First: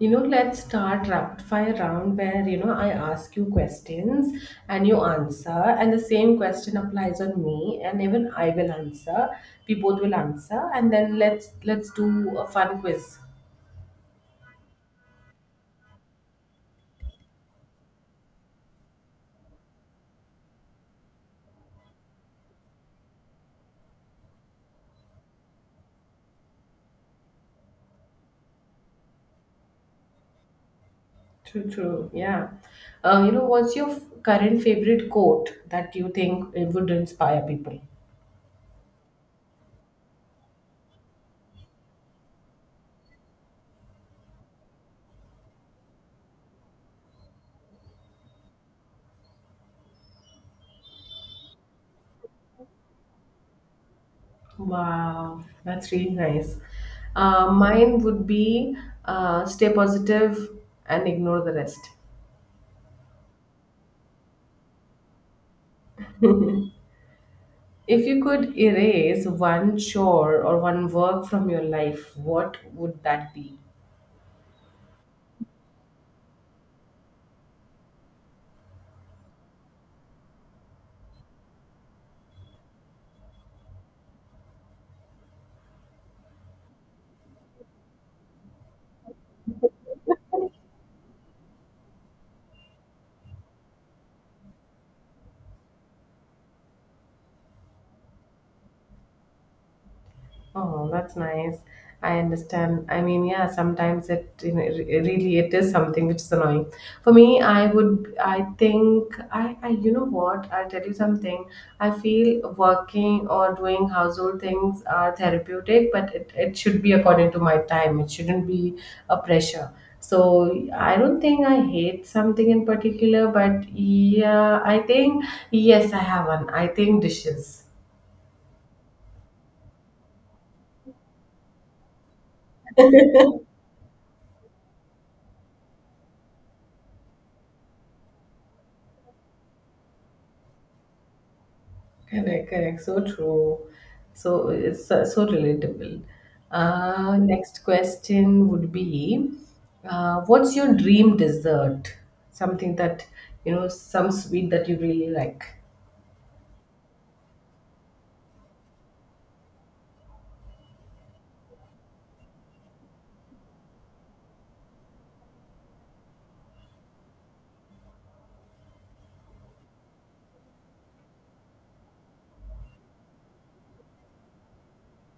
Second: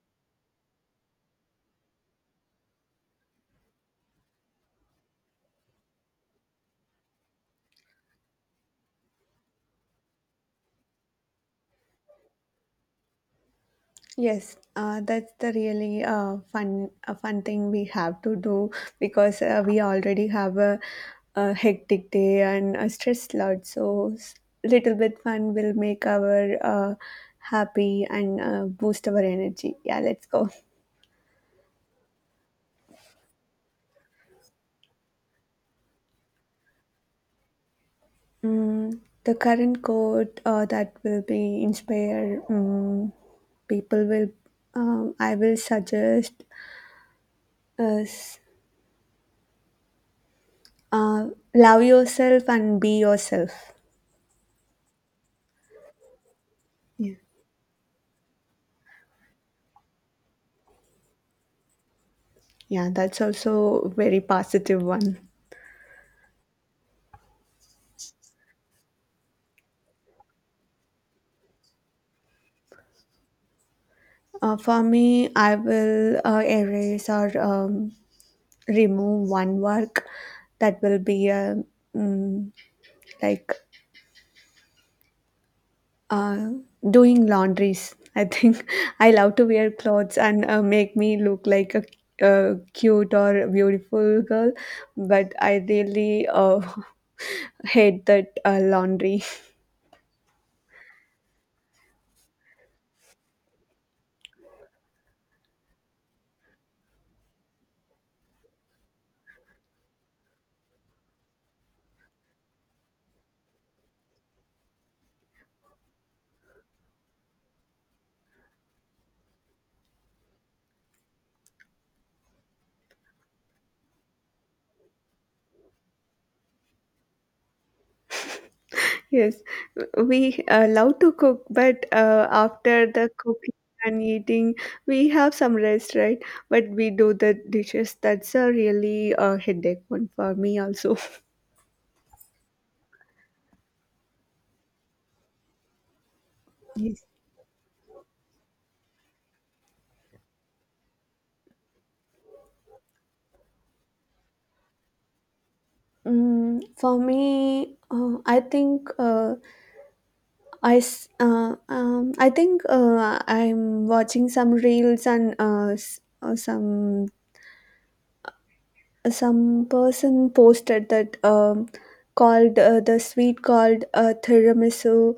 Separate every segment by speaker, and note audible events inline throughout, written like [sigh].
Speaker 1: You know, let's start rapid fire round where, you know, I ask you questions and you answer, and the same question applies on me, and even I will answer. We both will answer, and then let's do a fun quiz.
Speaker 2: Yes, that's the really fun a fun thing we have to do because we already have a hectic day and a stress lot. Little bit fun will make our happy and boost our energy. Yeah, let's go.
Speaker 1: True, true. Yeah. What's your current favorite quote that you think it would inspire people?
Speaker 2: The current quote that will be inspire people will. I will suggest us uh, love yourself and be yourself.
Speaker 1: Wow, that's really nice.
Speaker 2: Yeah.
Speaker 1: Mine would be stay positive and ignore the rest.
Speaker 2: Yeah, that's also a very positive one.
Speaker 1: If you could erase one chore or one work from your life, what would that be?
Speaker 2: For me, I will erase or remove one work that will be mm, like uh, doing laundries. I think [laughs] I love to wear clothes and make me look like a cute or beautiful girl, but I really [laughs] hate that laundry.
Speaker 1: Oh, that's nice. I understand. I mean, yeah, sometimes it, you know, really it is something which is annoying. For me, I would, I think, you know what? I'll tell you something. I feel working or doing household things are therapeutic, but it should be according to my time. It shouldn't be a pressure. So I don't think I hate something in particular, but yeah, I think yes, I have one. I think dishes.
Speaker 2: Yes, we love to cook, but after the cooking and eating, we have some rest, right? But we do the dishes. That's a really headache one for me also. [laughs]
Speaker 1: Correct, correct. So true. So it's so, so relatable.
Speaker 2: Yes.
Speaker 1: Next question would be, what's your dream dessert? Something that, you know, some sweet that you really like.
Speaker 2: For me, I think I think I'm watching some reels and some person posted that called the sweet called tiramisu.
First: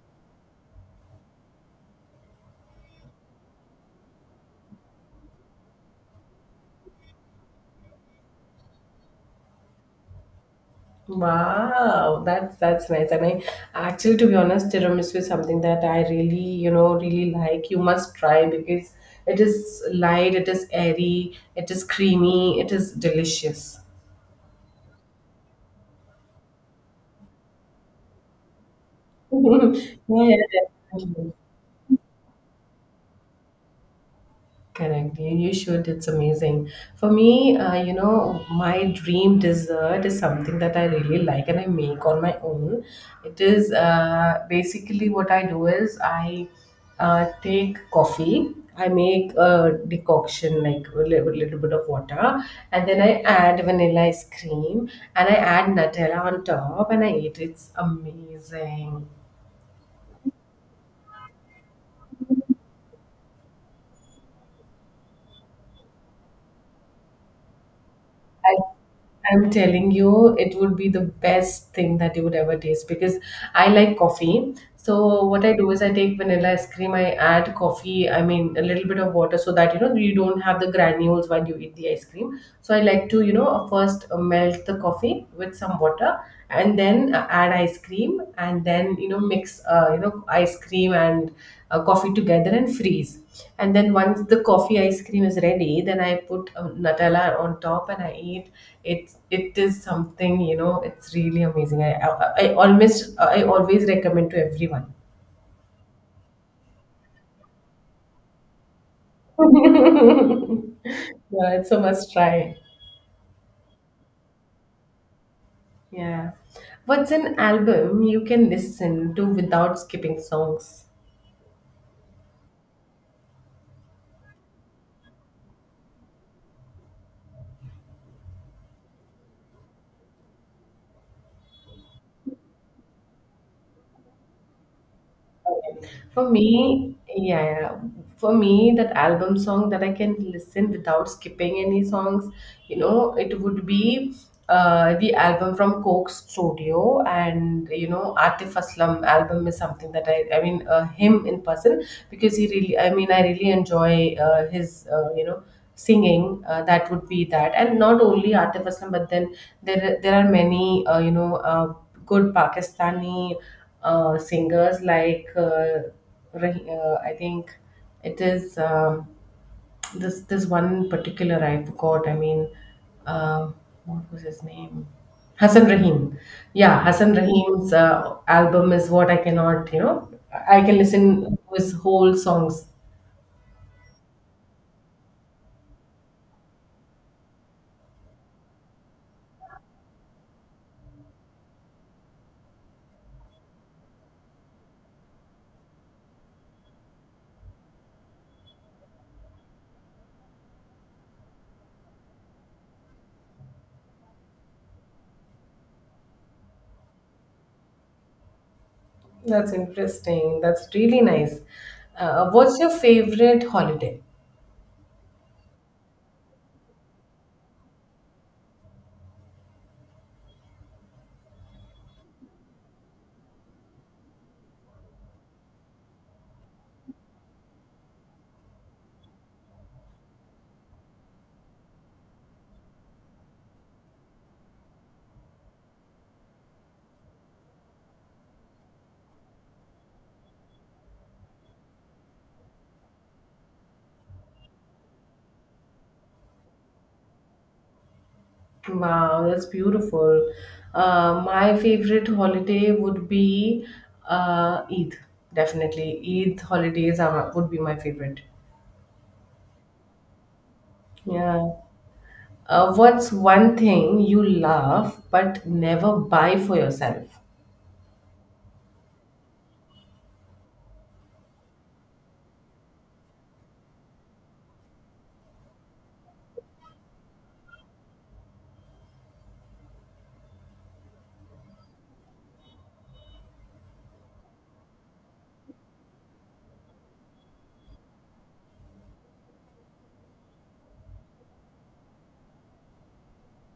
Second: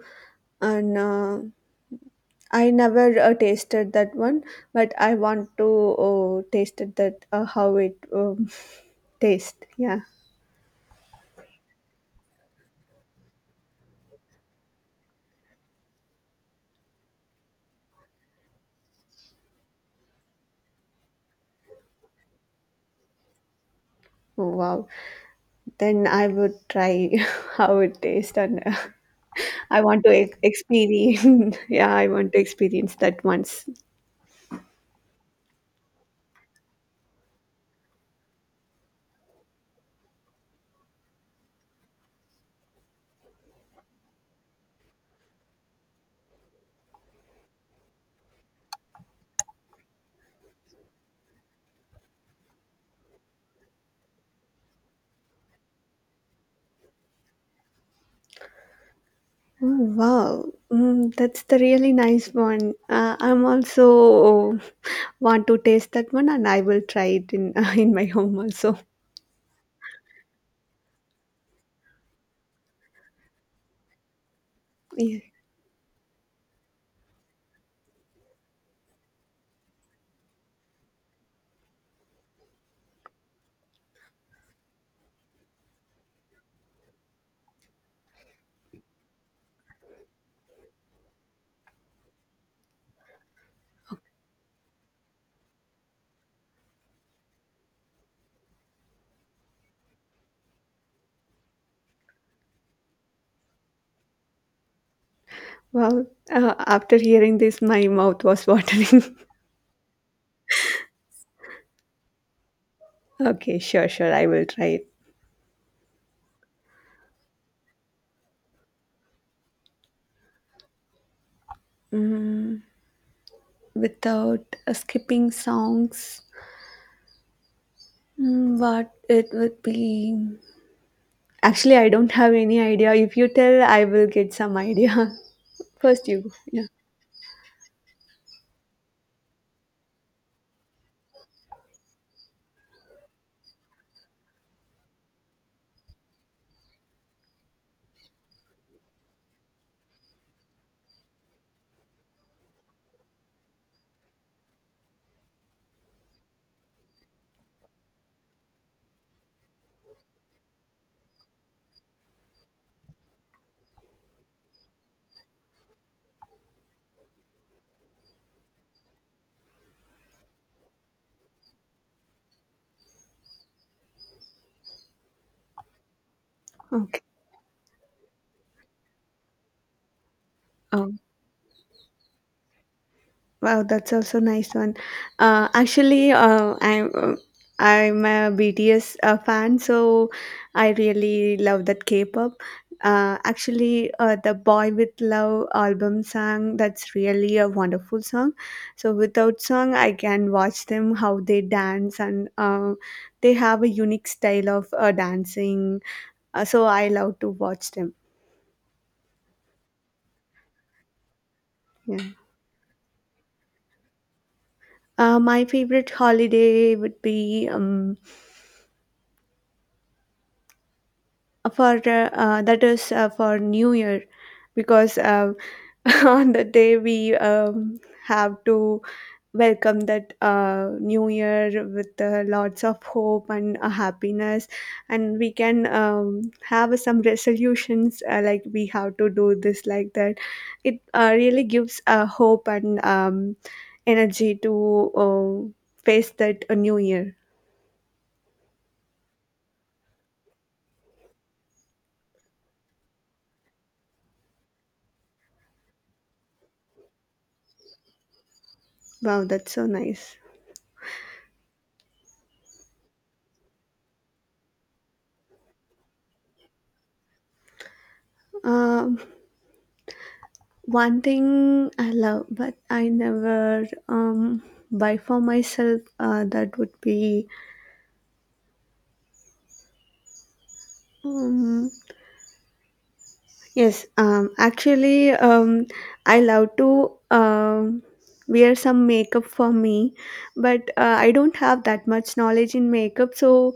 Speaker 2: And I never tasted that one, but I want to taste it that how it [laughs] tastes. Yeah.
Speaker 1: Wow, that's nice. And I actually, to be honest, tiramisu is something that I really, you know, really like. You must try because it is light, it is airy, it is creamy, it is delicious.
Speaker 2: Oh, wow. Then I would try [laughs] how it tastes, and [laughs] I
Speaker 1: [laughs]
Speaker 2: want to
Speaker 1: Yeah, definitely.
Speaker 2: experience. [laughs] Yeah, I want to experience that once.
Speaker 1: Correct. You should. It's amazing. For me, my dream dessert is something that I really like and I make on my own. It is basically what I do is I take coffee, I make a decoction like a little bit of water, and then I add vanilla ice cream and I add Nutella on top and I eat it. It's amazing.
Speaker 2: Oh, wow. That's the really nice one. I'm also want to taste that one, and I will try it in [laughs] in my home
Speaker 1: I
Speaker 2: also.
Speaker 1: I'm telling you, it would be the best thing that you would ever taste because I like coffee.
Speaker 2: Yeah.
Speaker 1: So what I do is I take vanilla ice cream, I add coffee, I mean a little bit of water so that you know you don't have the granules while you eat the ice cream. So I like to, you know, first melt the coffee with some water, and then add ice cream, and then, you know, mix, ice cream and coffee together and freeze. And then once the coffee ice cream is ready, then I put Nutella on top and I eat it. It is something, you know, it's really amazing. I always recommend to everyone.
Speaker 2: Well, after hearing this, my mouth was watering.
Speaker 1: [laughs] Yeah, it's a must try.
Speaker 2: [laughs] Okay, sure, sure, I will try it.
Speaker 1: Yeah. What's an album you can listen to without skipping songs?
Speaker 2: Mm, Without skipping songs, what it would be. Actually, I don't have any idea. If you tell, I will get some idea. [laughs] First, you
Speaker 1: For
Speaker 2: go. Yeah.
Speaker 1: me, yeah, yeah. For me, that album song that I can listen without skipping any songs, you know, it would be the album from Coke Studio. And, you know, Atif Aslam album is something that I mean, him in person, because he really, I mean, I really enjoy his singing. That would be that. And not only Atif Aslam, but then there are many good Pakistani singers like I think it is, this one particular I forgot. I mean, uh, what was his name? Hassan Rahim. Yeah,
Speaker 2: Okay.
Speaker 1: Hassan Rahim's album is what I cannot. You know, I can listen to his whole songs.
Speaker 2: Wow, that's also nice one. Actually, I'm a BTS fan, so I really love that K-pop. Actually, the Boy with Love album song that's really a wonderful song. So without song, I can watch them how they dance and they have a unique style of dancing. So I love to watch them.
Speaker 1: That's interesting. That's really nice.
Speaker 2: Yeah.
Speaker 1: What's your favorite holiday?
Speaker 2: My favorite holiday would be. For That is for new year because [laughs] on the day we have to welcome that new year with lots of hope and happiness and we can have some resolutions like we have to do this like that. It really gives hope and energy to face that new year.
Speaker 1: Wow, that's beautiful. My favorite holiday would be Eid. Definitely, Eid holidays are, would be my favorite.
Speaker 2: Wow, that's so nice.
Speaker 1: Yeah. What's one thing you love but never buy for yourself?
Speaker 2: uh, One thing I love, but I never buy for myself, that would be um, yes, actually, I love to wear some makeup for me, but I don't have that much knowledge in makeup, so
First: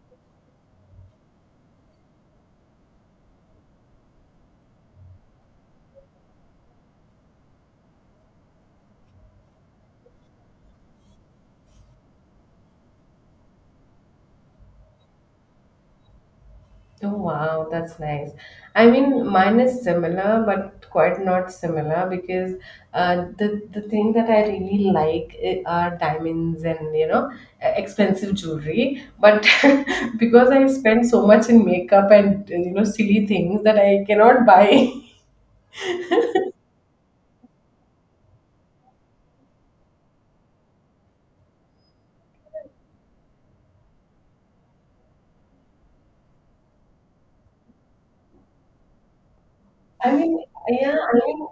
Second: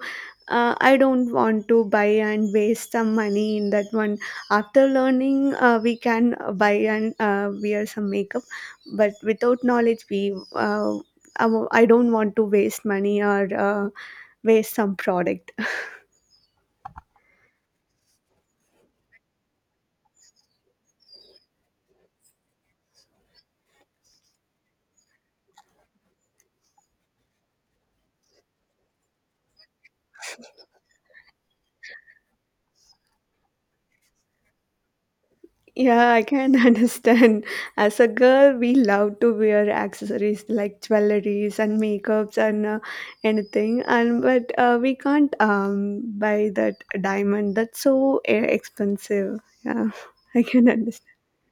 Speaker 2: I don't want to buy and waste some money in that one. After learning, we can buy and wear some makeup, but without knowledge, I don't want to waste money or waste some product.
Speaker 1: Oh wow, that's nice. I mean, mine is similar, but quite not similar, because the thing that I really like are diamonds and, you know, expensive jewelry. But [laughs] because I spend so much in makeup and you know silly things that I cannot buy. [laughs]
Speaker 2: Yeah, I can [laughs] understand. As a girl, we love to wear accessories like jewelries and makeups and anything, and but we can't buy that diamond. That's so expensive. Yeah,
Speaker 1: I
Speaker 2: [laughs]
Speaker 1: mean,
Speaker 2: I can
Speaker 1: yeah,
Speaker 2: understand.
Speaker 1: I mean,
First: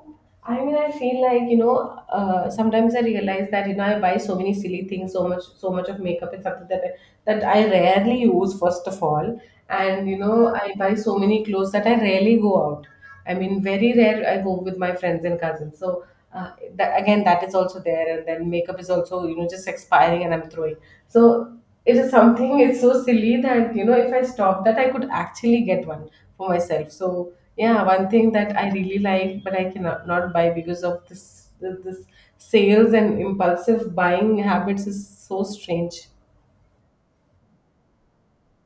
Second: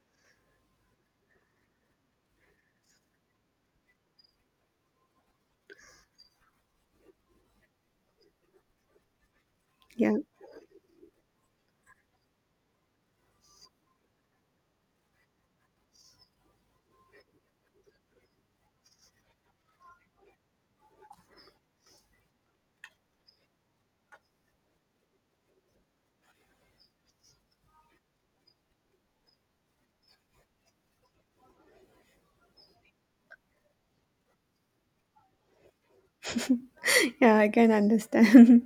Speaker 1: I mean, I feel like, you know, sometimes I realize that, you know, I buy so many silly things, so much, so much of makeup. It's something that I rarely use, first of all. And,
Speaker 2: Yeah,
Speaker 1: you know, I buy so many clothes that I rarely go out. I mean, very rare I go with my friends and cousins. So, that, again, that is also there. And then makeup is also, you know, just expiring and I'm throwing. So, it is something, it's so silly that, you know, if I stop that, I could actually get one for myself. So yeah, one thing that I really like but I cannot not buy because of this sales and impulsive buying habits is so strange.
Speaker 2: yeah, I can understand.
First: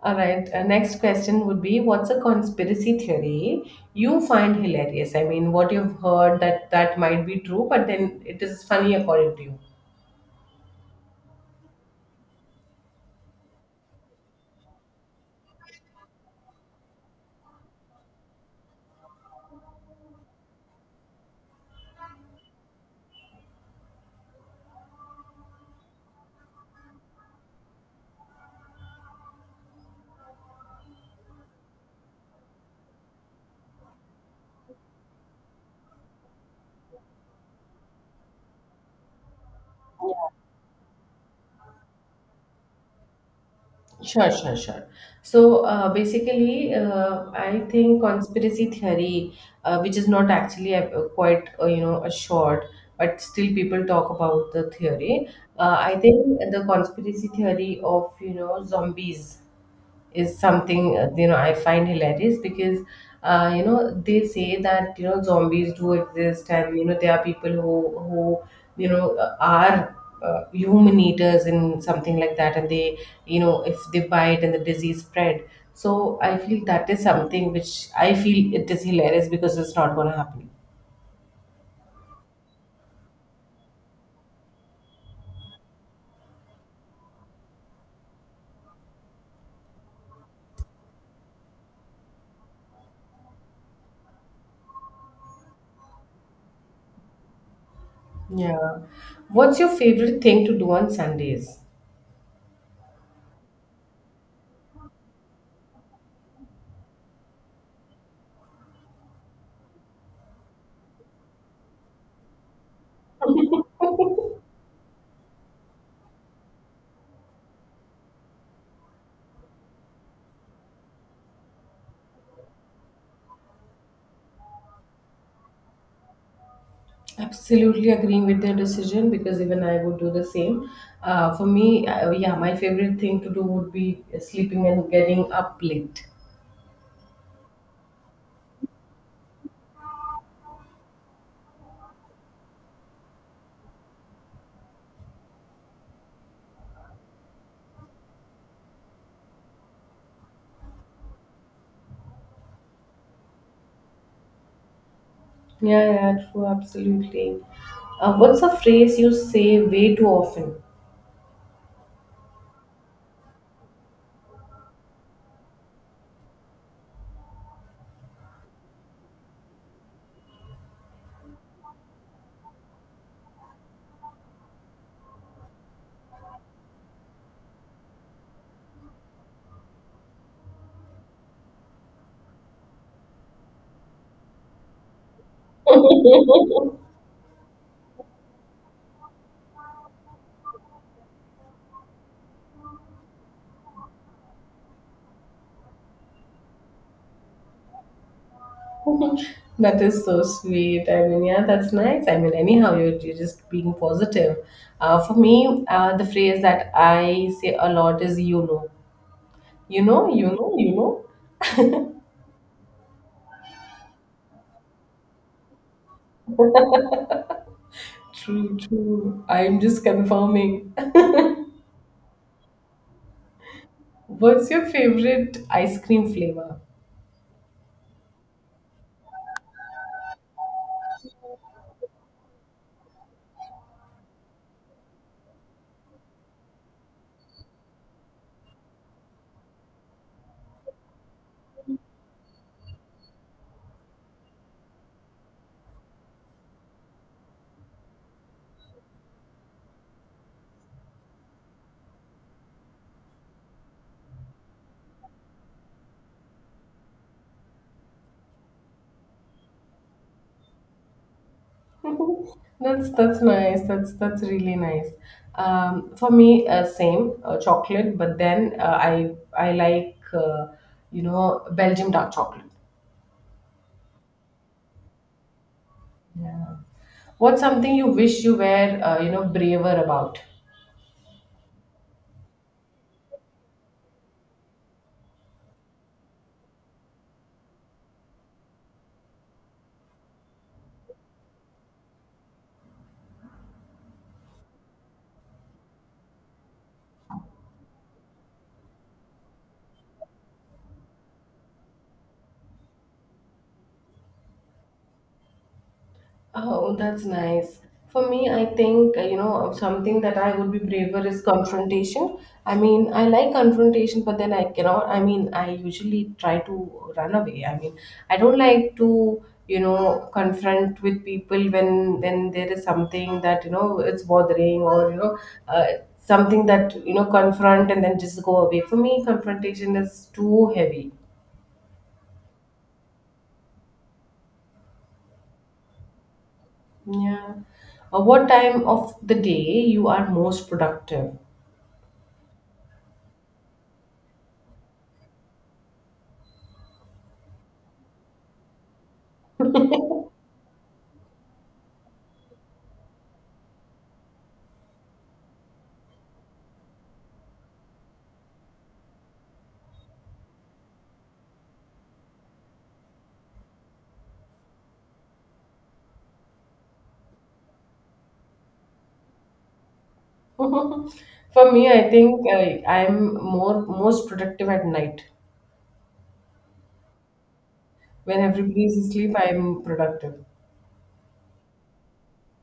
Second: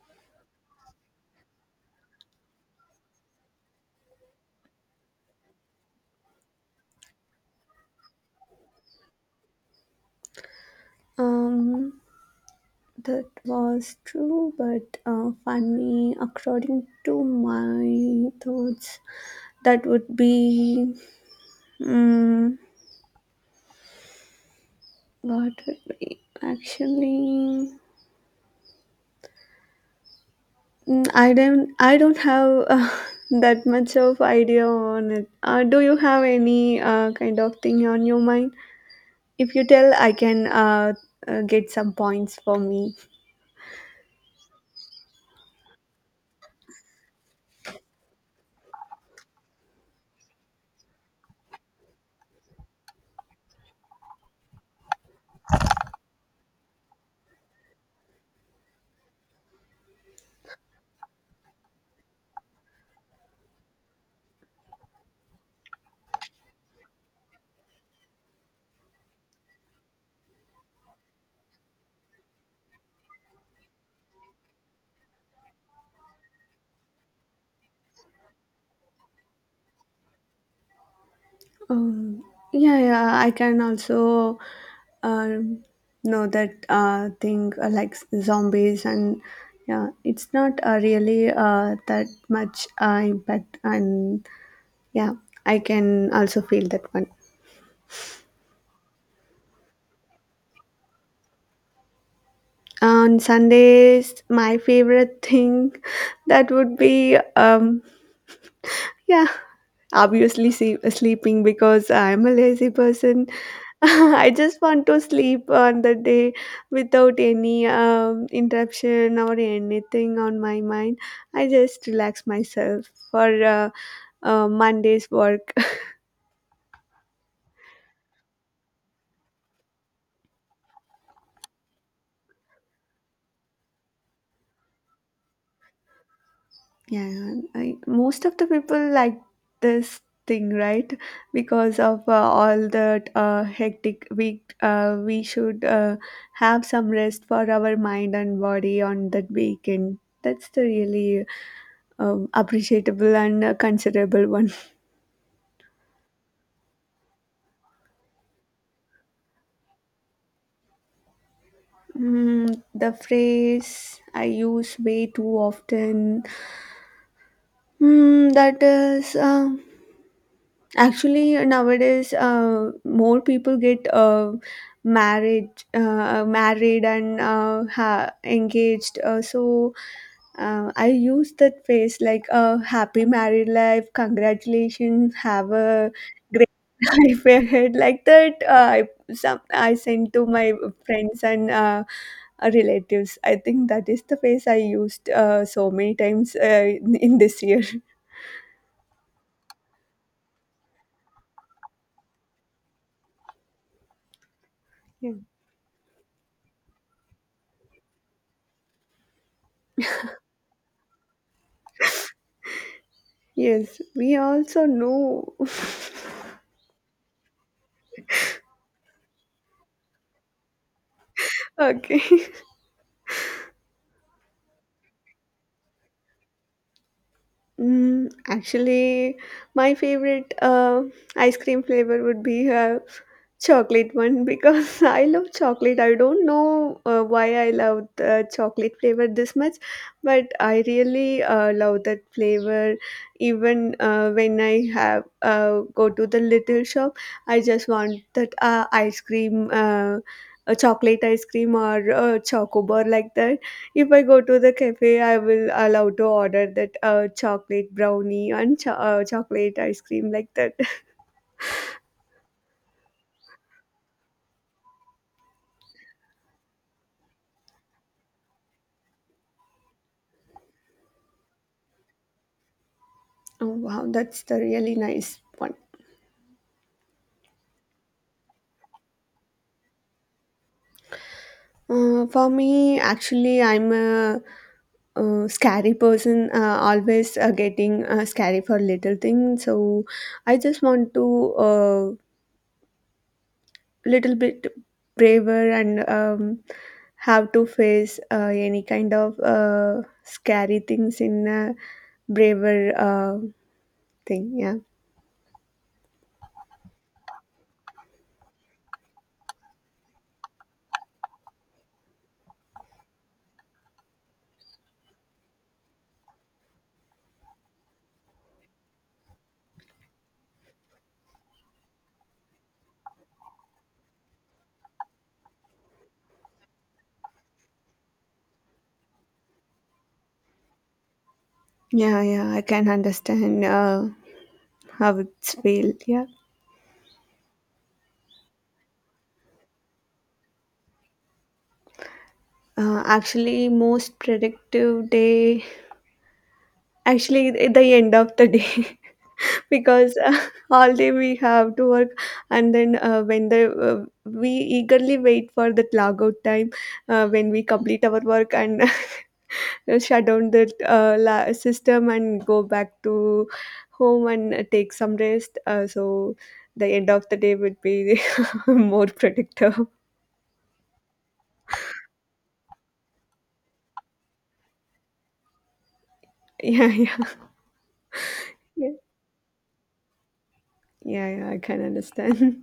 Speaker 1: All right, next question would be, what's a conspiracy theory you find hilarious? I mean, what you've heard that might be true, but then it is funny according to you.
Speaker 2: [laughs] um, that was true, but funny according to my thoughts. That would be. mm, What would be actually? I don't. I don't have [laughs] that much of idea on it. Do you have any kind of thing on your mind? If you tell, I can get some points for me.
Speaker 1: Sure, sure, sure. So basically, I think conspiracy theory, which is not actually a quite a short, but still people talk about the theory. I think the conspiracy theory of, you know, zombies is something, I find hilarious, because you know, they say that, you know, zombies do exist, and, you know, there are people who, you know, are human eaters and something like that. And they, you know, if they bite and the disease spread. So I feel that is something which I feel it is hilarious, because it's not going to happen.
Speaker 2: Um, yeah, yeah. I can also um, know that thing zombies and yeah, it's not really that much impact and yeah, I can also feel that one.
Speaker 1: Yeah. What's your favorite thing to do on Sundays?
Speaker 2: On Sundays, my favorite thing [laughs] that would be yeah, obviously see, sleeping because I'm a lazy person. [laughs] I just want to sleep on the day without any interruption or anything on my mind. I just relax myself for Monday's work.
Speaker 1: Absolutely agreeing with their decision, because even I would do the same. For me, yeah, my favorite thing to do would be sleeping and getting up late.
Speaker 2: Yeah, I, most of the people like this thing, right? Because of all that hectic week, we should have some rest for our mind and body on that weekend. That's the really appreciable and considerable one.
Speaker 1: Yeah, yeah, true, absolutely. What's a phrase you say way too often?
Speaker 2: The phrase I use way too often. That is. Actually, nowadays, more people get married and engaged. So I use that phrase like "happy married life," "congratulations," "have a great [laughs] life ahead," like that. I some I send to my friends and relatives. I think that is the phrase I used so many times in this year.
Speaker 1: That is so sweet. I mean, yeah, that's nice. I mean, anyhow, you're just being positive.
Speaker 2: Yeah.
Speaker 1: For me, the phrase that I say a lot is you know. You know, you know, you know.
Speaker 2: Yes, we also know.
Speaker 1: True, true. I'm just confirming.
Speaker 2: Okay. [laughs]
Speaker 1: What's your favorite ice cream flavor?
Speaker 2: Actually, my favorite ice cream flavor would be chocolate one because [laughs] I love chocolate. I don't know why I love the chocolate flavor this much, but I really love that flavor. Even when I have go to the little shop, I just want that ice cream, a chocolate ice cream or a chocobar like that. If I go to the cafe, I will allow to order that chocolate brownie and chocolate ice cream like that. [laughs]
Speaker 1: That's nice. That's really nice. For me, same chocolate, but then I I like you know, Belgium dark chocolate.
Speaker 2: Oh wow, that's the really nice one.
Speaker 1: Yeah. What's something you wish you were, braver about?
Speaker 2: For me, actually, scary person. Always getting scary for little things. So I just want to uh, little bit braver and have to face any kind of scary things in a braver thing. Yeah.
Speaker 1: Oh, that's nice. For me, I think, something that I would be braver is confrontation. I mean, I like confrontation, but then I cannot, I mean, I usually try to run away. I mean, I don't like to, you know, confront with people when there is something that, you know, it's bothering, or, you know, uh, something that, you know, confront and then just go away. For me, confrontation is too heavy.
Speaker 2: Yeah, yeah, I can understand how it's feel. Yeah.
Speaker 1: Yeah. What time of the day you are most productive?
Speaker 2: Actually, most predictive day actually at the end of the day [laughs] because all day we have to work and then when the uh, we eagerly wait for that logout time when we complete our work and [laughs] shut down the system and go back to home and take some rest, so the end of the day would be [laughs] more productive.
Speaker 1: [laughs] For me, I think I, I'm more most productive at night.
Speaker 2: [laughs] Yeah, yeah,
Speaker 1: When everybody
Speaker 2: yeah,
Speaker 1: is asleep, I'm productive.
Speaker 2: yeah. I can understand.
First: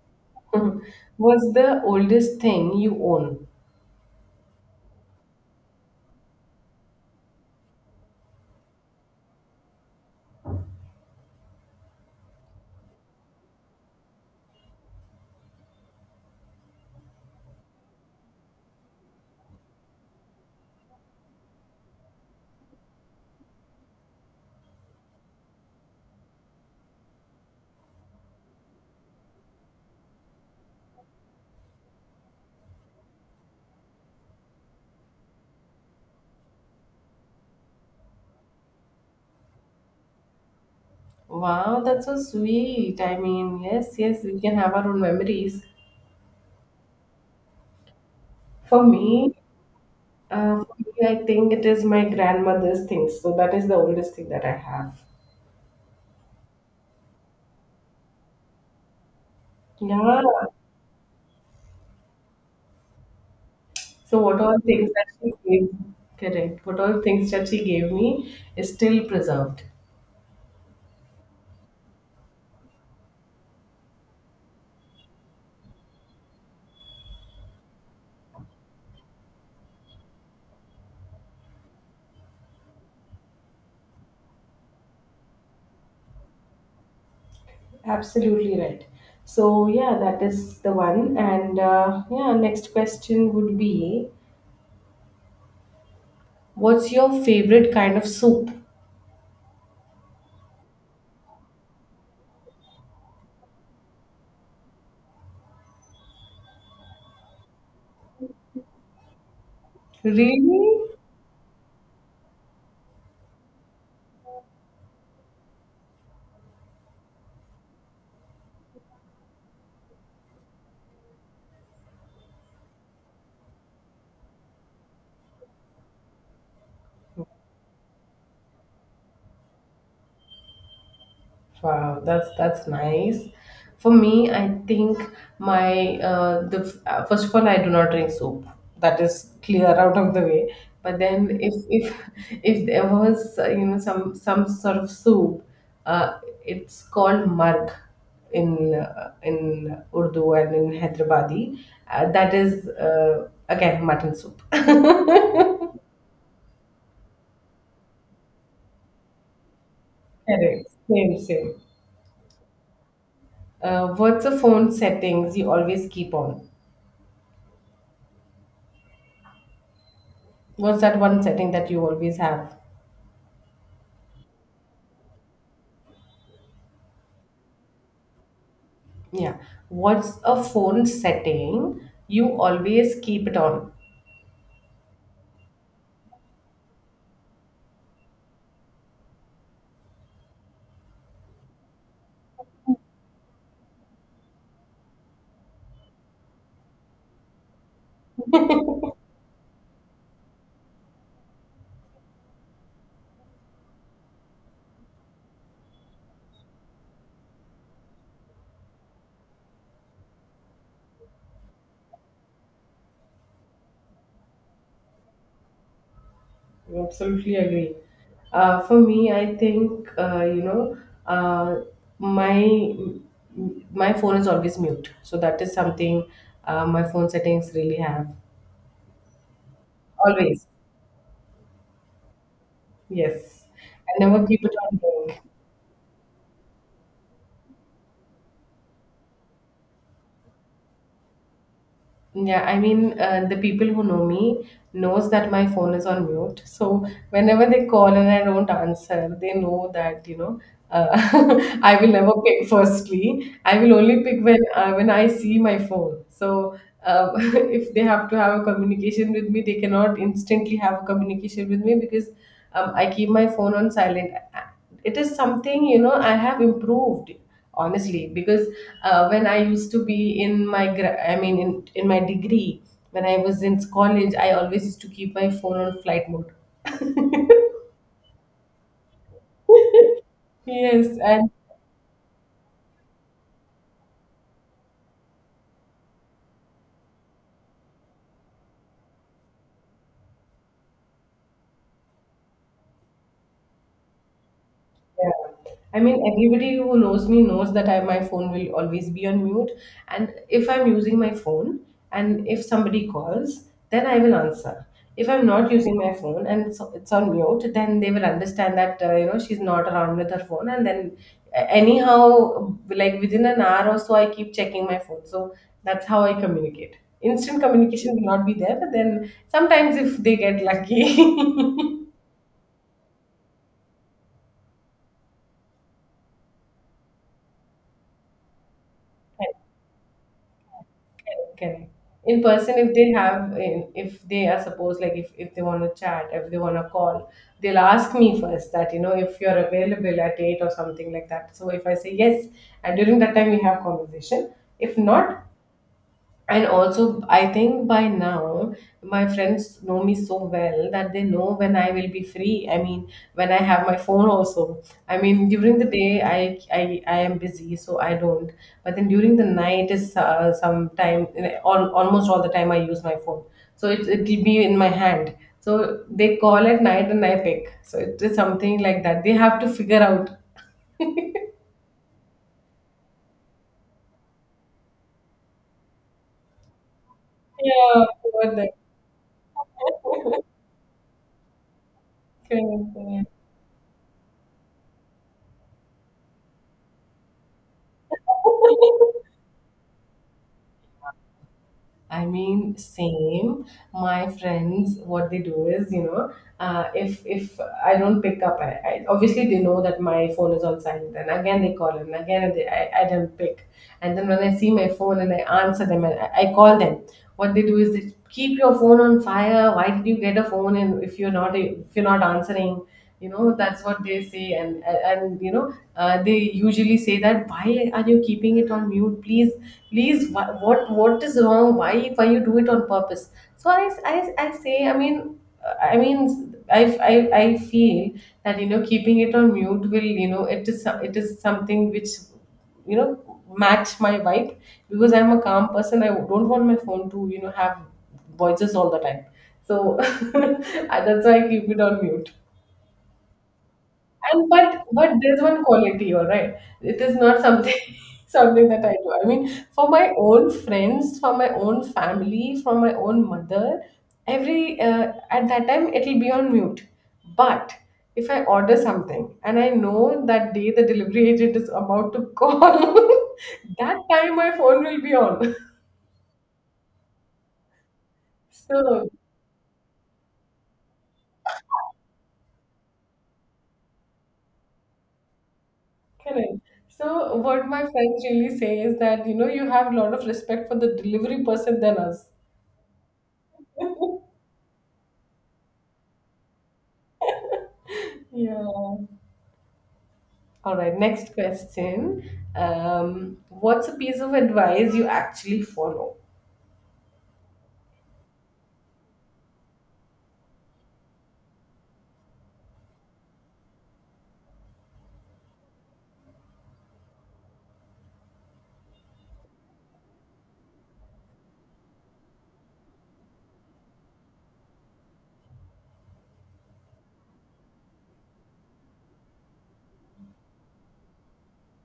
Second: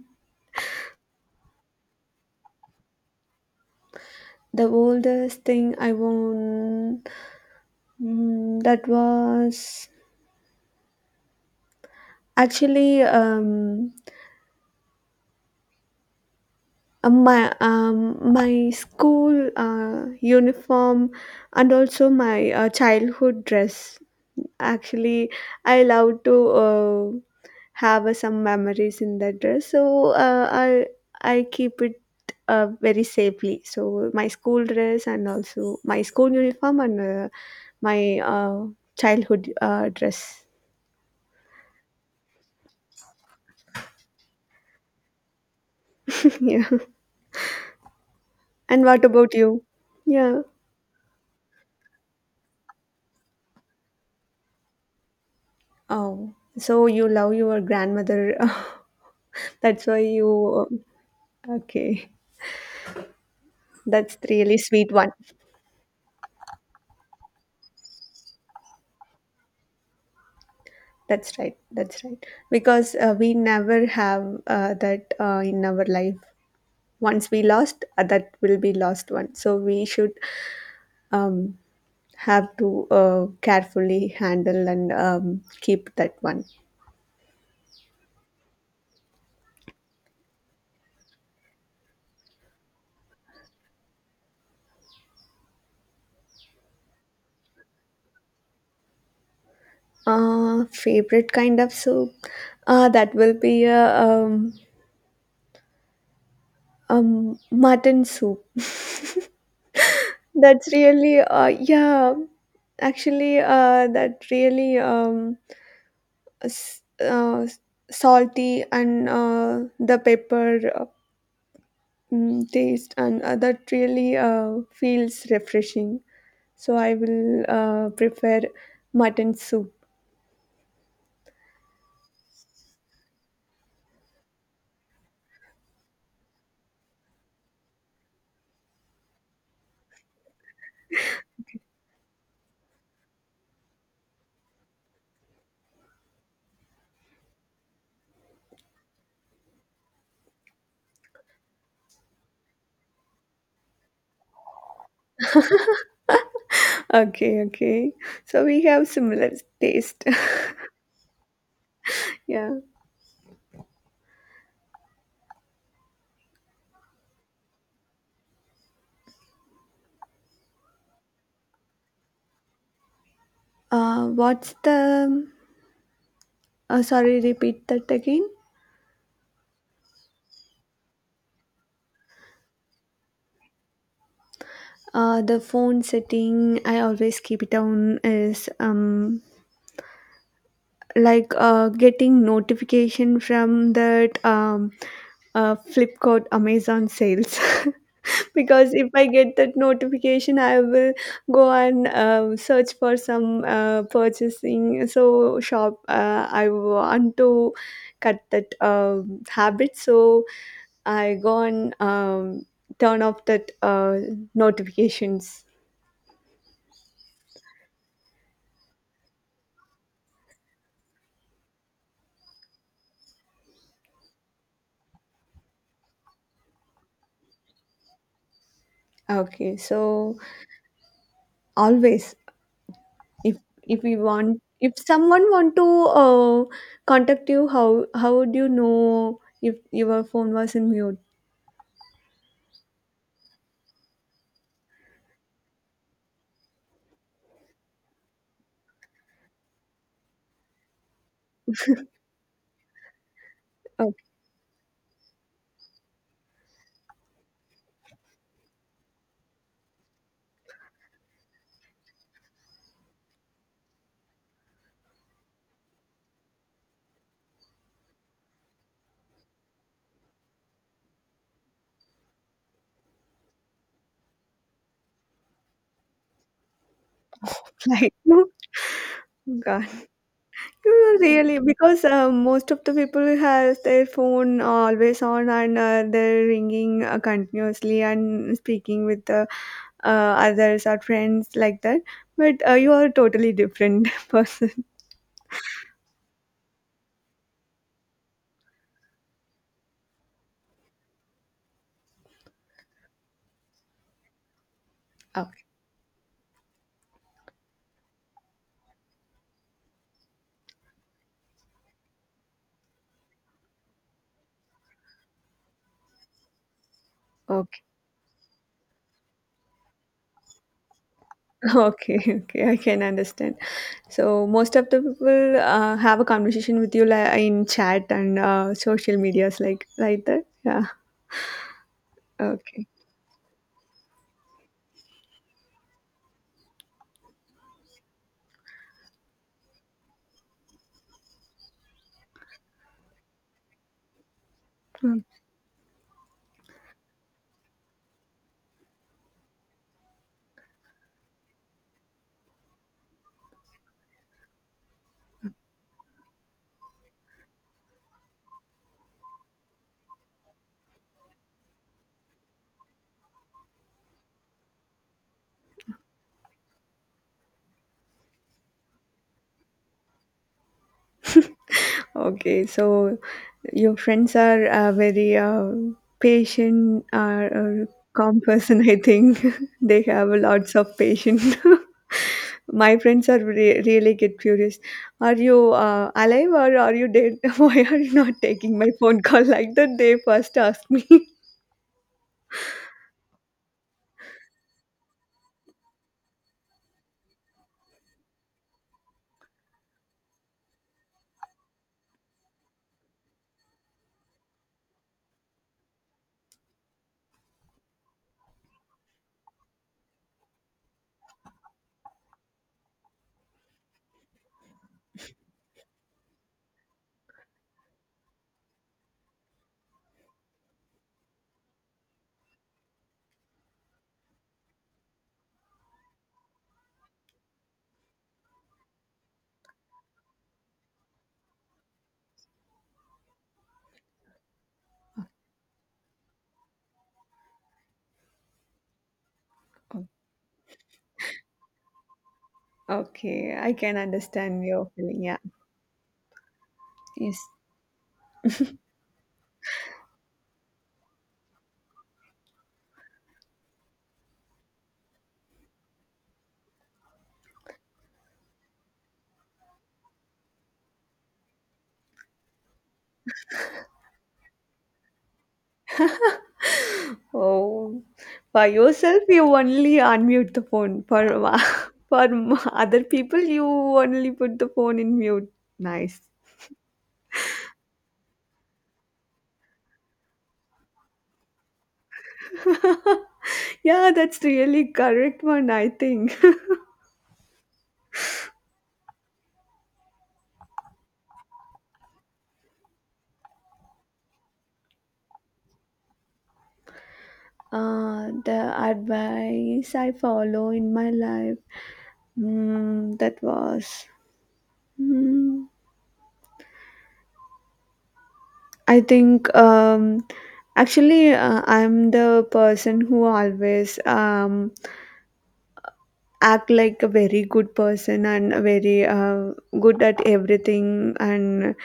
Speaker 1: [laughs] What's the oldest thing you own?
Speaker 2: [laughs] The oldest thing I won, that was actually my my school uniform and also my childhood dress. Actually, I love to have some memories in that dress, so I keep it very safely. So my school dress and also my school uniform and my childhood dress.
Speaker 1: Wow, that's so sweet. I mean, yes, yes, we can have our own memories.
Speaker 2: [laughs] Yeah,
Speaker 1: For
Speaker 2: and what
Speaker 1: me,
Speaker 2: about you? Yeah.
Speaker 1: for me, I think it is my grandmother's things. So that is the oldest thing that I have.
Speaker 2: Oh, so you love your grandmother. [laughs] That's why
Speaker 1: Yeah.
Speaker 2: you uh, okay, that's
Speaker 1: So what all
Speaker 2: really
Speaker 1: things
Speaker 2: sweet
Speaker 1: that
Speaker 2: one.
Speaker 1: she gave, correct? What all things that she gave me is still preserved.
Speaker 2: That's right, that's right, because we never have that in our life. Once we lost that will be lost one, so we should um, have to carefully handle and keep that one.
Speaker 1: Absolutely right. So, yeah, that is the one. And yeah, next question would be, what's your favorite kind of soup?
Speaker 2: Favorite kind of soup that will be a mutton soup. [laughs] That's
Speaker 1: Really?
Speaker 2: really yeah, actually that really s- uh, salty and the pepper taste and that really feels refreshing, so I will prefer mutton soup.
Speaker 1: Wow, that's nice. For me, I think my the first of all, I do not drink soup. That is clear out of the way. But then, if [laughs] if there was you know, some sort of soup, it's called marg in Urdu and in Hyderabadi. That is again mutton soup. [laughs]
Speaker 2: [laughs] Okay, okay, so we have similar taste. [laughs]
Speaker 1: Correct. Same same.
Speaker 2: Yeah.
Speaker 1: What's the phone settings you always keep on? What's that one setting that you always have?
Speaker 2: What's the Sorry, repeat that again.
Speaker 1: Yeah. What's a phone setting you always keep it on?
Speaker 2: The phone setting I always keep it on is like getting notification from that Flipkart, Amazon sales. [laughs] Because if I get that notification, I will go and search for some purchasing. So shop, I want to cut that habit. So I go and turn off that notifications.
Speaker 1: I absolutely agree. For me, I think uh, my my phone is always mute, so that is something my phone settings really have
Speaker 2: Okay, so
Speaker 1: always.
Speaker 2: always. if
Speaker 1: Yes,
Speaker 2: if we
Speaker 1: I never
Speaker 2: want,
Speaker 1: keep it
Speaker 2: if
Speaker 1: on.
Speaker 2: someone want to uh, contact you, how would you know if your phone was in mute?
Speaker 1: Yeah, I mean, the people who know me knows that my phone is on mute. So whenever they call and I don't answer, they know that, you know, uh, [laughs] I will never pick firstly. I will
Speaker 2: Okay,
Speaker 1: only pick when I see my phone. So [laughs] if they have to have a communication with me, they cannot instantly have a communication with me because I keep my phone on silent. It is something, you know, I have improved, honestly, because when I used to be in my gra- I mean in my degree, when I was in college, I always used to keep my phone on flight mode. [laughs]
Speaker 2: [laughs] like oh, God. Uh,
Speaker 1: Yes, and.
Speaker 2: Really, because most of the people has their phone always on and they're ringing continuously and speaking with the others or friends like that. But you are a totally different [laughs] person.
Speaker 1: Yeah. I mean, everybody who knows me knows that my phone will always be on mute. And if I'm using my phone and if somebody calls, then I will answer. If I'm
Speaker 2: Okay.
Speaker 1: not using my phone and it's on mute, then they will understand that, you know, she's not around with her phone. And then anyhow, like within an hour or so, I keep checking my phone. So that's how I communicate. Instant
Speaker 2: Okay,
Speaker 1: communication will not be there, but then sometimes if they get
Speaker 2: [laughs]
Speaker 1: lucky.
Speaker 2: okay, okay. I can understand. So most of the people have a conversation with you li in chat and social
Speaker 1: [laughs]
Speaker 2: medias like that. Yeah.
Speaker 1: Correct. In person,
Speaker 2: Okay.
Speaker 1: if they have, if they are supposed, like if they want to chat, if they want to call, they'll ask me first that, you know, if you're available at eight or something like that. So if I say yes, and during that time we have conversation. If not, and also, I think by now, my friends know me so well that they know when I will be free. I mean, when I have my phone also. I mean, during the day, I am busy, so I don't. But then during the night is sometime, almost all the time I use my phone. So it will be in my hand. So they call at night and I pick. So it is something like that. They have to figure out.
Speaker 2: Okay, so your friends are very patient or
Speaker 1: Yeah,
Speaker 2: calm [laughs]
Speaker 1: poor them.
Speaker 2: person, I think. [laughs] They have lots of patience. [laughs]
Speaker 1: Correct,
Speaker 2: My
Speaker 1: correct.
Speaker 2: friends are really get furious. Are you alive or are you dead? [laughs] Why are you not taking my
Speaker 1: [laughs]
Speaker 2: phone call [laughs] like that? They first ask me. [laughs]
Speaker 1: I mean, same. My friends, what they do is, you know, if I don't pick up, I obviously, they know that my phone is on silent, and again they call, and again they, I don't pick, and then when I see my phone and I answer them, and I call them. What they do is they keep your phone on fire. Why did you get a phone? And if you're not answering, you know, that's what they say. You know, they usually say that, why are you keeping it on mute? Please, please, what is wrong? Why you do it on purpose? I say, I mean, I, I feel that, you know, keeping it on mute will, you know, it is it is something which, you know, match my vibe. Because I'm a calm person, I don't want my phone to, you know, have voices all the time. So [laughs] that's why I keep it on mute.
Speaker 2: Okay, I can
Speaker 1: And
Speaker 2: understand
Speaker 1: but
Speaker 2: your
Speaker 1: but
Speaker 2: feeling. Yeah.
Speaker 1: there's one quality, all right. It is
Speaker 2: Yes.
Speaker 1: not something [laughs] something that I do. I mean, for my own friends, for my own family, for my own mother, every at that time, it'll be on mute. But if I order something and I know that day the delivery [laughs] agent is about to call, [laughs] that time my phone will be on. [laughs]
Speaker 2: Oh, by
Speaker 1: So,
Speaker 2: yourself, you only unmute the phone. For [laughs] for other people, you only put the phone in mute. Nice.
Speaker 1: correct. So, what my friends really say is that, you know, you have a lot of respect for the delivery person than us.
Speaker 2: [laughs] Yeah, that's really correct one, I think.
Speaker 1: Yeah. All right, next question. What's a piece of advice you actually follow?
Speaker 2: [laughs] The advice I follow in my life. Mm, that was. Mm, I think actually I'm the person who always act like a very good person and a very good at everything and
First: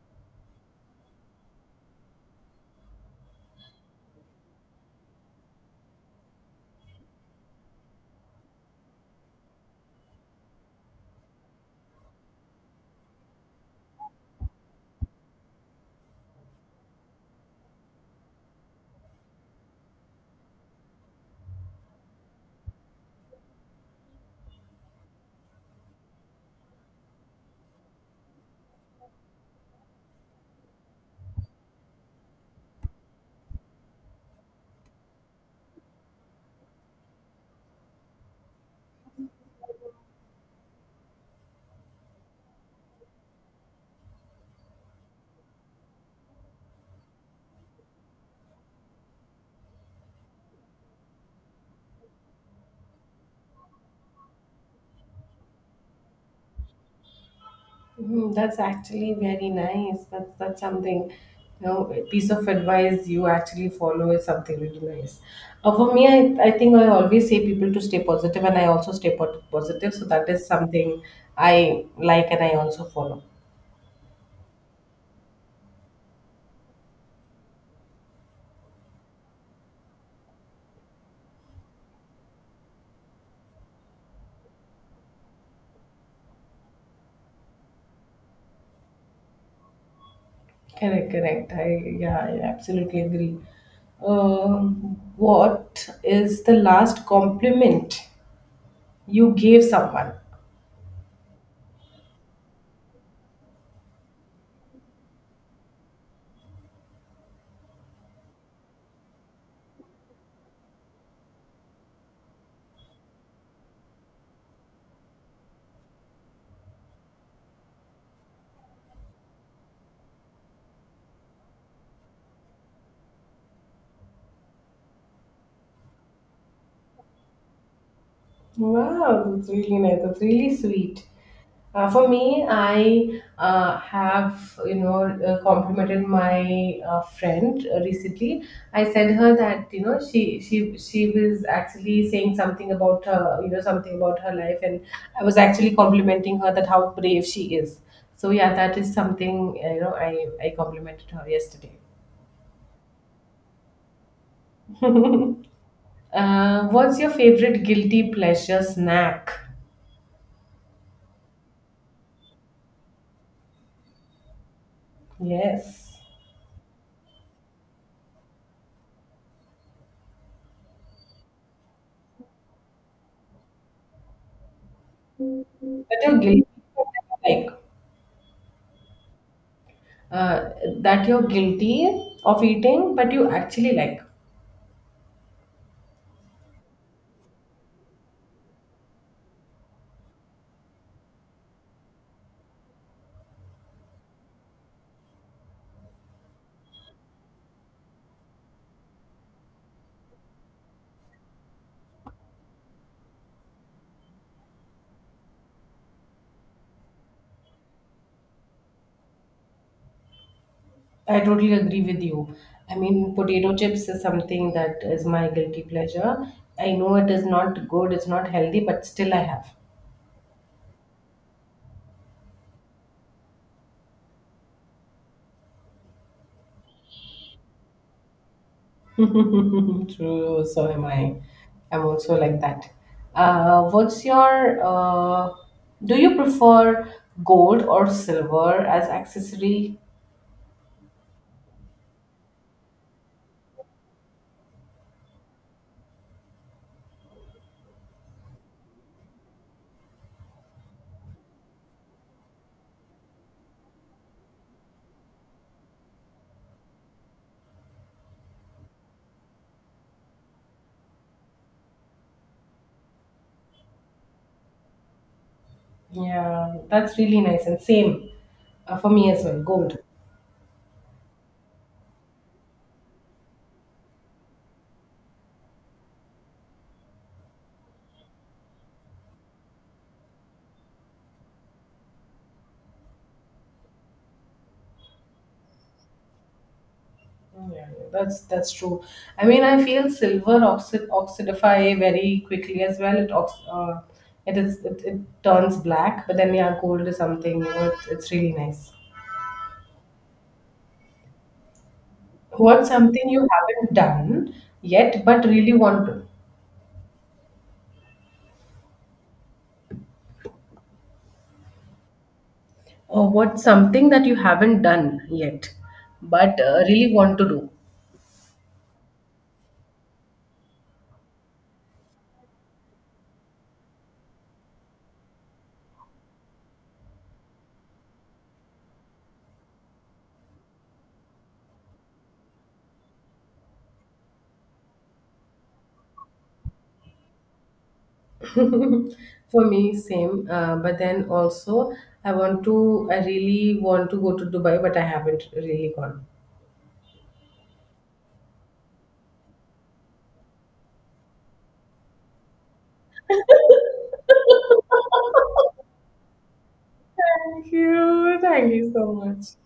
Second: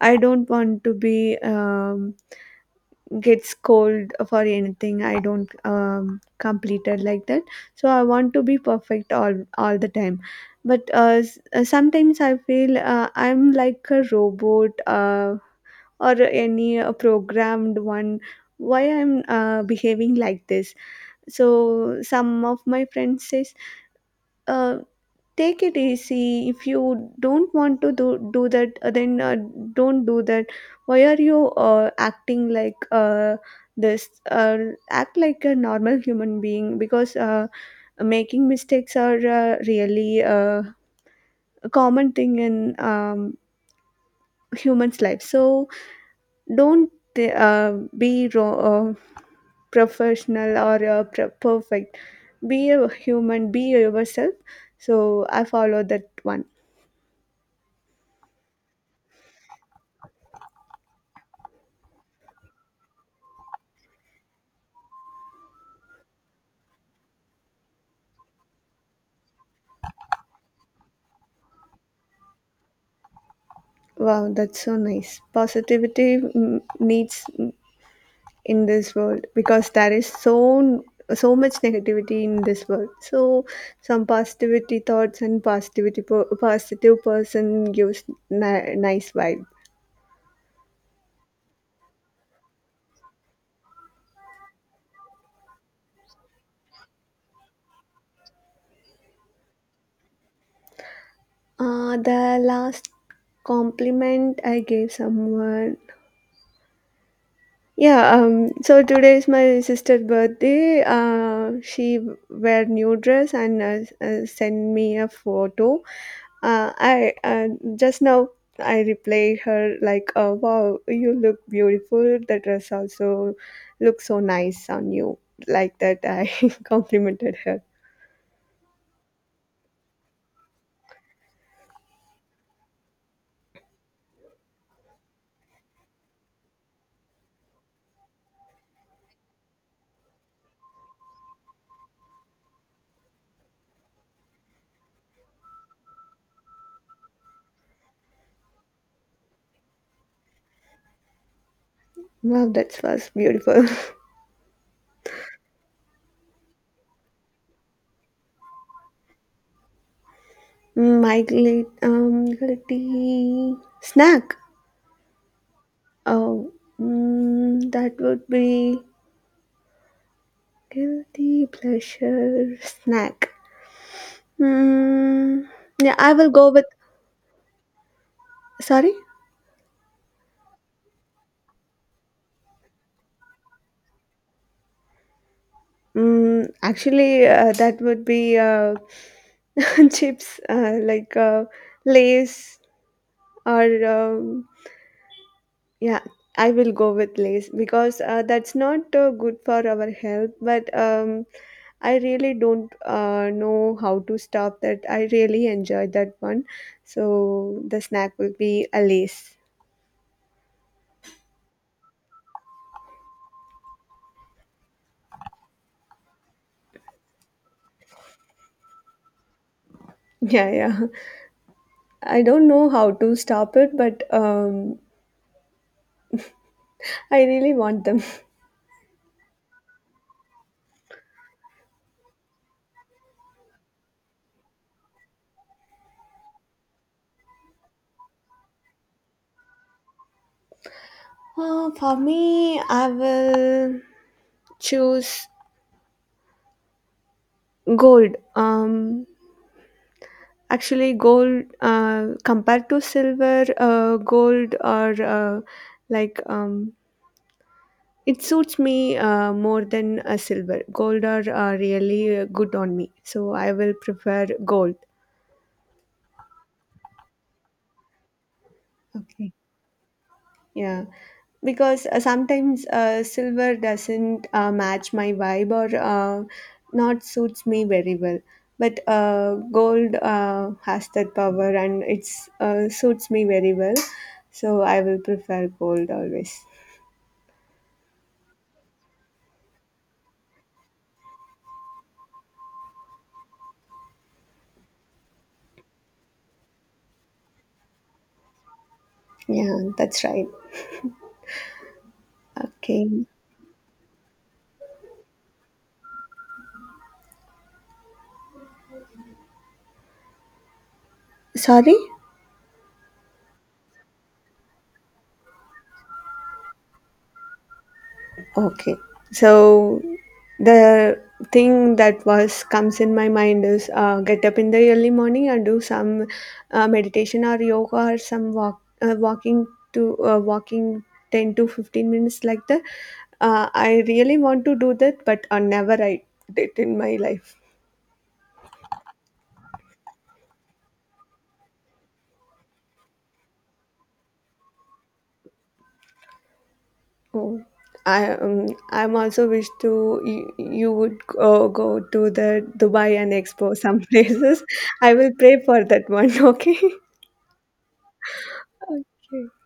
Speaker 2: I don't want to be get scolded for anything I don't complete it like that, so I want to be perfect all the time. But sometimes I feel I'm like a robot, or any programmed one. Why I'm behaving like this? So some of my friends says, uh, take it easy. If you don't want to do that, then don't do that. Why are you acting like this, act like a normal human being? Because making mistakes are really a common thing in humans life. So don't uh, be ro- uh, professional or perfect. Be a human, be yourself. So I follow that one.
Speaker 1: Mhm, that's actually very nice. That's something, you know, a piece of advice you actually follow is something really nice. For me, I think I always say people to stay positive, and I also stay positive. So that is something I like, and I also follow.
Speaker 2: Wow, that's so nice. Positivity mm, needs mm, in this world, because there is so much negativity in this world. So some positivity thoughts and positivity positive person gives nice vibe.
Speaker 1: Correct, correct. I Yeah, I absolutely agree. Um, what is the last compliment you gave someone.
Speaker 2: The last compliment I gave someone. Yeah, so today is my sister's birthday. She wear new dress and send me a photo. I just now I replied her like, "Wow, you look beautiful. The dress also looks so nice on you." Like that, I [laughs] complimented her.
Speaker 1: Wow, that's really nice. That's really sweet. For me, I have, you know, complimented my friend recently. I said her that, you know, she was actually saying something about her, you know, something about her life, and I was actually complimenting her that how brave she is. So yeah, that is something, you know, I complimented her yesterday.
Speaker 2: Wow, that was beautiful.
Speaker 1: What's your favorite guilty pleasure snack?
Speaker 2: [laughs] My guilty snack.
Speaker 1: Yes.
Speaker 2: Oh, mm, that would be guilty pleasure snack. Mm, yeah,
Speaker 1: But
Speaker 2: I
Speaker 1: you're
Speaker 2: will
Speaker 1: guilty
Speaker 2: go with.
Speaker 1: of that you like.
Speaker 2: Sorry.
Speaker 1: Uh, that you're guilty of eating, but you actually like.
Speaker 2: Mm, actually, that would be [laughs] chips, like, lays or yeah, I will go with lays, because that's not good for our health, but I really don't know how to stop that. I really enjoy that one. So the snack will be a Lay's.
Speaker 1: I totally agree with you. I mean, potato chips is something that is my guilty pleasure. I know it is not good, it's not healthy, but still I have.
Speaker 2: [laughs] Yeah, I don't know how to stop it, but I really want them.
Speaker 1: [laughs] True, so am I. I'm also like that. Uh, what's your, uh, do you prefer gold or silver as accessory?
Speaker 2: [laughs] For me, I will choose gold. Um, actually, gold compared to silver, gold or like it suits me more than silver. Gold are really good on me, so I will prefer gold.
Speaker 1: Yeah, that's really nice and same for me as
Speaker 2: Okay.
Speaker 1: well. Gold.
Speaker 2: Yeah, because sometimes silver doesn't match my vibe, or not suits me very well. But gold has that power, and it's suits me very well. So I will prefer gold always.
Speaker 1: Yeah, yeah, that's true. I mean, I feel silver oxidify very quickly as well. It ox- it is it, it turns black, but then yeah, gold is something, you know. It's really nice.
Speaker 2: Yeah, that's right.
Speaker 1: What's
Speaker 2: Okay.
Speaker 1: something you haven't done yet, but really want to?
Speaker 2: Sorry?
Speaker 1: Or what's something that you haven't done yet, but really want to do?
Speaker 2: Okay. So the thing that was comes in my mind is, get up in the early morning and do some meditation or yoga or some walking 10 to 15 minutes like that. I really want to do that, but never I did in my life.
Speaker 1: [laughs] For me, same. I want to, I really want to go to Dubai, but I haven't really gone.
Speaker 2: Oh, I I'm also wish to you would go to the Dubai and Expo some [laughs] places. I will pray for that one. [laughs] Okay.
Speaker 1: Thank you. Thank you so
Speaker 2: Okay.
Speaker 1: much.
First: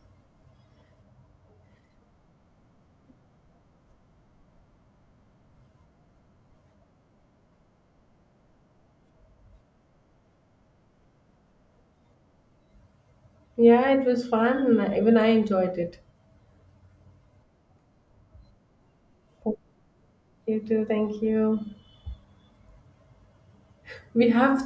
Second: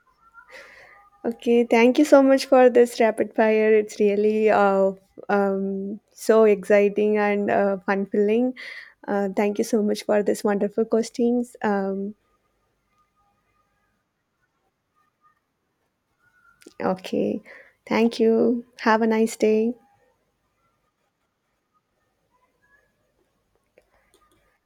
Speaker 2: Okay, thank you so much for this rapid fire. It's really so exciting and fulfilling. Thank you so much for this wonderful questions.
Speaker 1: Yeah, it was fun. Even I enjoyed it.
Speaker 2: Okay. Thank you. Have a nice
Speaker 1: Thank
Speaker 2: day.
Speaker 1: you too. Thank you. We have